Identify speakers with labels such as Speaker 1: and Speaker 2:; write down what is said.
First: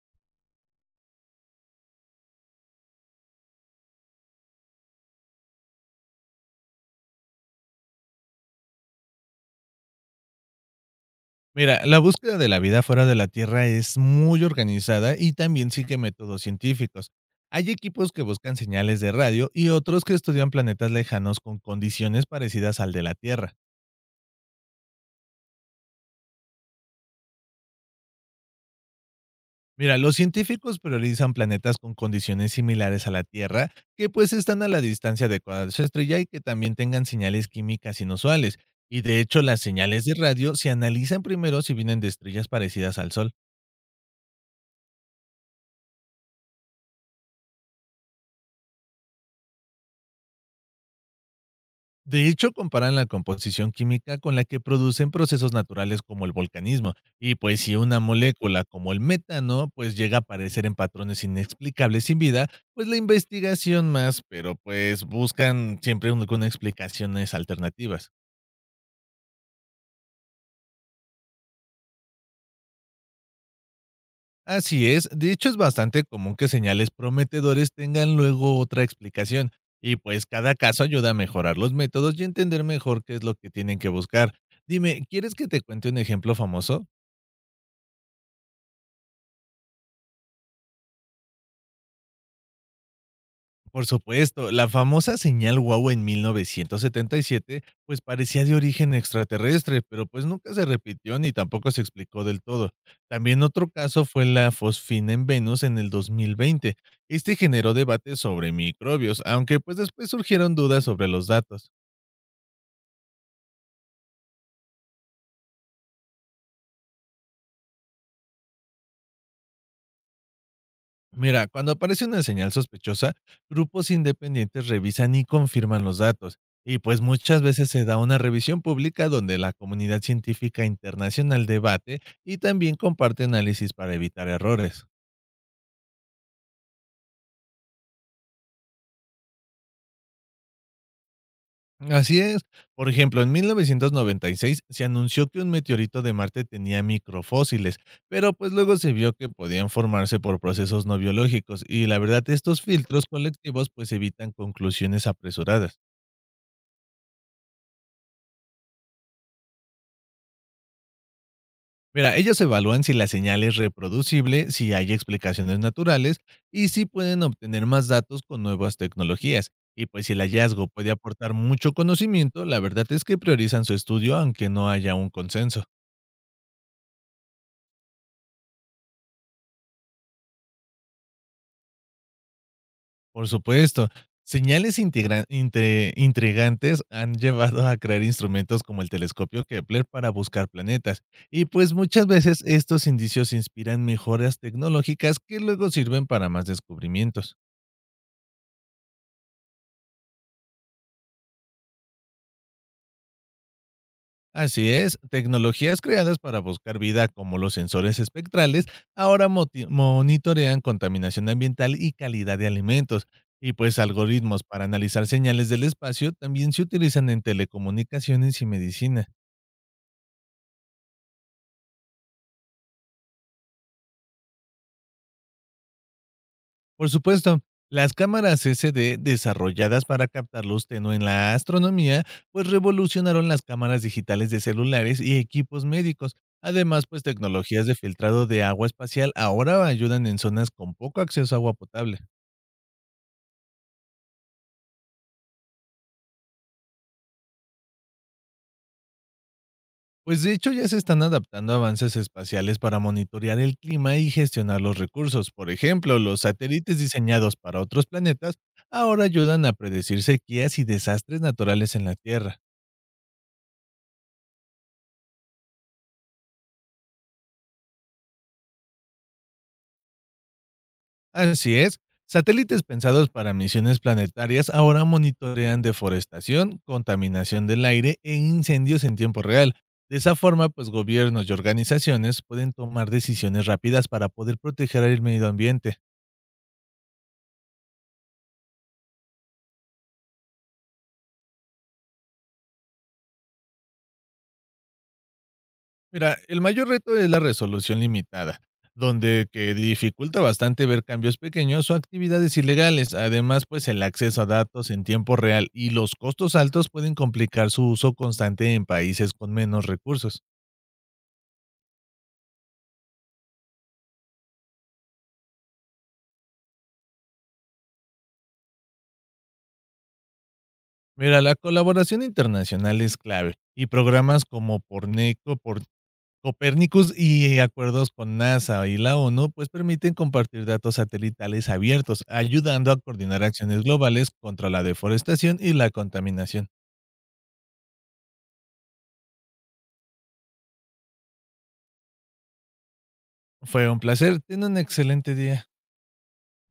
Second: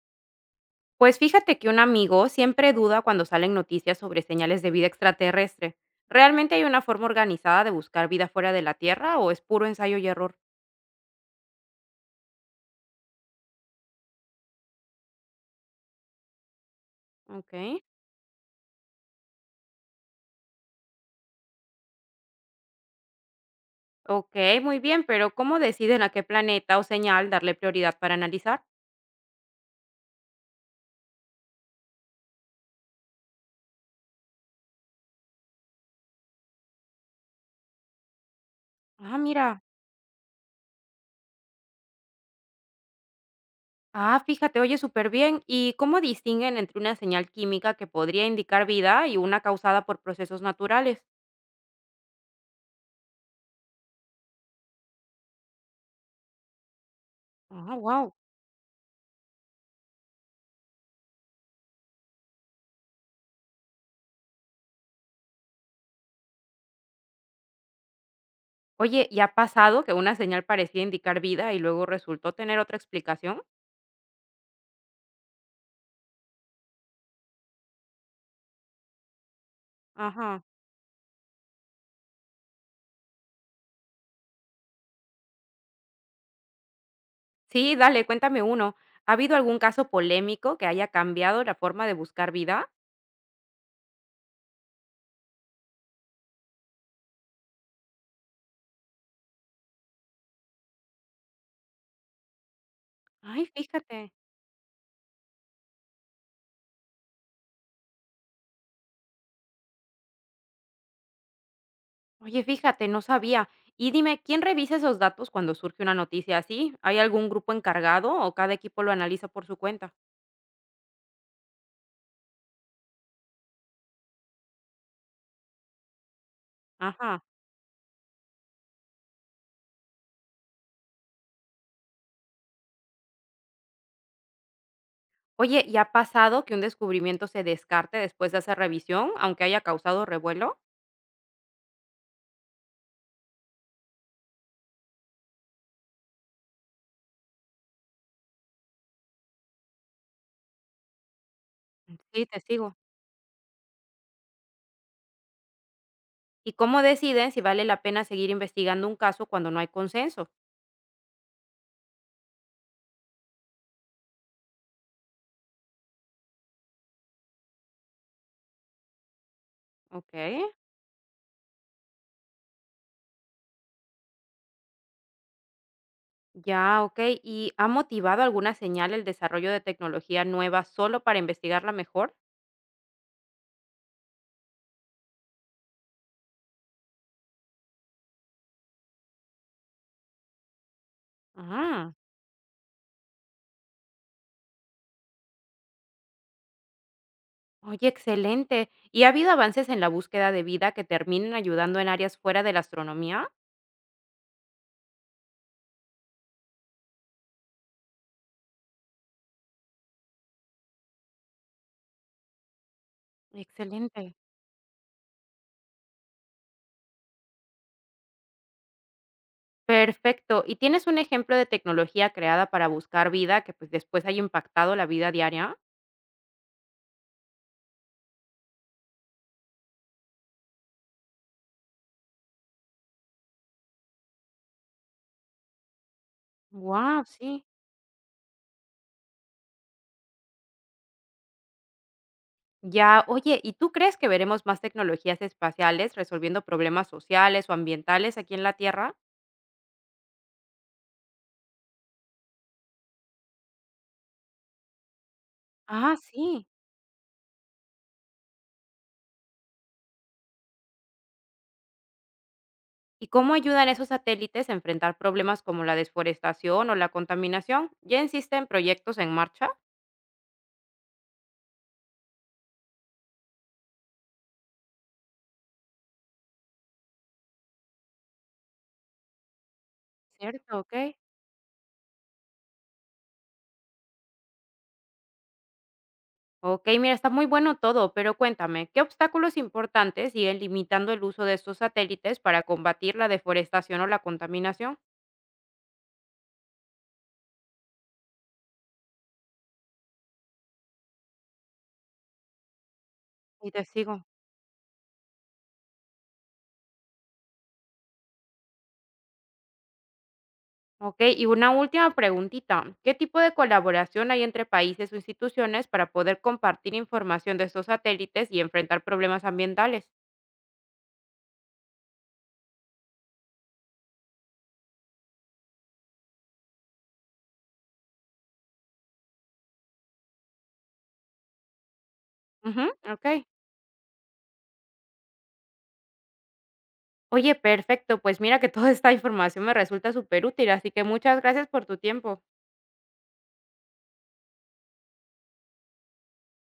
Speaker 1: Pues fíjate que un amigo siempre duda cuando salen noticias sobre señales de vida extraterrestre. ¿Realmente hay una forma organizada de buscar vida fuera de la Tierra o es puro ensayo y error?
Speaker 2: Mira, la búsqueda de la vida fuera de la Tierra es muy organizada y también sigue métodos científicos. Hay
Speaker 1: Ok,
Speaker 2: equipos que buscan señales de radio y otros que estudian planetas lejanos con condiciones parecidas al de la Tierra.
Speaker 1: ok, muy bien, pero ¿cómo deciden a qué planeta o señal darle prioridad para analizar?
Speaker 2: Mira, los científicos priorizan planetas con condiciones similares a la Tierra, que pues están a la distancia adecuada de su estrella y que también tengan señales químicas inusuales. Y
Speaker 1: Ah,
Speaker 2: de hecho, las
Speaker 1: mira.
Speaker 2: señales de radio se analizan primero si vienen de estrellas parecidas al Sol.
Speaker 1: Ah, fíjate, oye, súper bien. ¿Y cómo distinguen entre una señal química que podría indicar vida y una causada por procesos naturales?
Speaker 2: De hecho, comparan la composición química con la que producen procesos naturales como el volcanismo, y pues si
Speaker 1: Ah,
Speaker 2: una
Speaker 1: wow.
Speaker 2: molécula como el metano pues llega a aparecer en patrones inexplicables sin vida, pues la investigación más, pero pues buscan siempre con explicaciones alternativas.
Speaker 1: Oye, ¿y ha pasado que una señal parecía indicar vida y luego resultó tener otra explicación?
Speaker 2: Así es, de hecho es bastante común que señales prometedores tengan luego otra explicación, y pues
Speaker 1: Ajá.
Speaker 2: cada caso ayuda a mejorar los métodos y entender mejor qué es lo que tienen que buscar. Dime, ¿quieres que te cuente un ejemplo famoso?
Speaker 1: Sí, dale, cuéntame uno. ¿Ha habido algún caso polémico que haya cambiado la forma de buscar vida?
Speaker 2: Por supuesto, la famosa señal Wow en 1977, pues parecía de origen extraterrestre, pero pues nunca se repitió ni tampoco se explicó del todo. También
Speaker 1: Ay,
Speaker 2: otro caso
Speaker 1: fíjate.
Speaker 2: fue la fosfina en Venus en el 2020. Este generó debate sobre microbios, aunque pues después surgieron dudas sobre los datos.
Speaker 1: Oye, fíjate, no sabía. Y dime, ¿quién revisa esos datos cuando surge una noticia así? ¿Hay algún grupo encargado o cada equipo lo analiza por su cuenta?
Speaker 2: Mira, cuando aparece una señal sospechosa, grupos independientes revisan y confirman los datos. Y pues
Speaker 1: Ajá.
Speaker 2: muchas veces se da una revisión pública donde la comunidad científica internacional debate y también comparte análisis para evitar errores.
Speaker 1: Oye, ¿y ha pasado que un descubrimiento se descarte después de hacer revisión, aunque haya causado revuelo?
Speaker 2: Así es. Por ejemplo, en 1996 se anunció que un meteorito de Marte tenía microfósiles, pero pues luego se vio que podían formarse por procesos no biológicos y la
Speaker 1: Sí,
Speaker 2: verdad
Speaker 1: te
Speaker 2: estos
Speaker 1: sigo.
Speaker 2: filtros colectivos pues evitan conclusiones apresuradas.
Speaker 1: ¿Y cómo deciden si vale la pena seguir investigando un caso cuando no hay consenso?
Speaker 2: Mira, ellos evalúan si la señal es reproducible, si hay explicaciones naturales y si pueden obtener más datos con nuevas tecnologías. Y pues si
Speaker 1: Ok.
Speaker 2: el hallazgo puede aportar mucho conocimiento, la verdad es que priorizan su estudio aunque no haya un consenso.
Speaker 1: Ya, ok. ¿Y ha motivado alguna señal el desarrollo de tecnología nueva solo para investigarla mejor?
Speaker 2: Por supuesto, señales intrigantes han llevado a crear instrumentos como el telescopio Kepler para buscar planetas. Y pues
Speaker 1: Ah,
Speaker 2: muchas veces estos indicios inspiran mejoras tecnológicas que luego sirven para más descubrimientos.
Speaker 1: oye, excelente. ¿Y ha habido avances en la búsqueda de vida que terminen ayudando en áreas fuera de la astronomía?
Speaker 2: Así es, tecnologías creadas para buscar vida como los sensores espectrales ahora monitorean contaminación ambiental y calidad de alimentos. Y pues
Speaker 1: Excelente.
Speaker 2: algoritmos para analizar señales del espacio también se utilizan en telecomunicaciones y medicina.
Speaker 1: Perfecto. ¿Y tienes un ejemplo de tecnología creada para buscar vida que pues después haya impactado la vida diaria?
Speaker 2: Por supuesto, las cámaras SD desarrolladas para captar luz tenue en la astronomía, pues revolucionaron las cámaras digitales de celulares y equipos médicos. Además, pues
Speaker 1: Wow, sí.
Speaker 2: tecnologías de filtrado de agua espacial ahora ayudan en zonas con poco acceso a agua potable.
Speaker 1: Ya, oye, ¿y tú crees que veremos más tecnologías espaciales resolviendo problemas sociales o ambientales aquí en la Tierra?
Speaker 2: Pues de hecho ya se están adaptando avances espaciales para monitorear el clima y gestionar los recursos. Por
Speaker 1: Ah,
Speaker 2: ejemplo, los
Speaker 1: sí.
Speaker 2: satélites diseñados para otros planetas ahora ayudan a predecir sequías y desastres naturales en la Tierra.
Speaker 1: ¿Y cómo ayudan esos satélites a enfrentar problemas como la desforestación o la contaminación? ¿Ya existen proyectos en marcha?
Speaker 2: Así es. Satélites pensados para misiones planetarias ahora monitorean deforestación, contaminación del aire e incendios en tiempo real. De esa forma,
Speaker 1: Cierto,
Speaker 2: pues
Speaker 1: ok.
Speaker 2: gobiernos y organizaciones pueden tomar decisiones rápidas para poder proteger el medio ambiente.
Speaker 1: Ok, mira, está muy bueno todo, pero cuéntame, ¿qué obstáculos importantes siguen limitando el uso de estos satélites para combatir la deforestación o la contaminación?
Speaker 2: Mira, el mayor reto es la resolución limitada, donde que dificulta bastante ver cambios pequeños o actividades ilegales. Además,
Speaker 1: Y te
Speaker 2: pues el
Speaker 1: sigo.
Speaker 2: acceso a datos en tiempo real y los costos altos pueden complicar su uso constante en países con menos recursos.
Speaker 1: Ok, y una última preguntita. ¿Qué tipo de colaboración hay entre países o instituciones para poder compartir información de estos satélites y enfrentar problemas ambientales?
Speaker 2: Mira, la colaboración internacional es clave y programas como Porneco, por Copernicus y acuerdos con NASA y la ONU, pues permiten compartir datos satelitales abiertos,
Speaker 1: Ujú,
Speaker 2: ayudando a coordinar
Speaker 1: ok.
Speaker 2: acciones globales contra la deforestación y la contaminación.
Speaker 1: Oye, perfecto. Pues mira que toda esta información me resulta superútil, así que muchas gracias por tu tiempo.
Speaker 2: Fue un placer, ten un excelente día.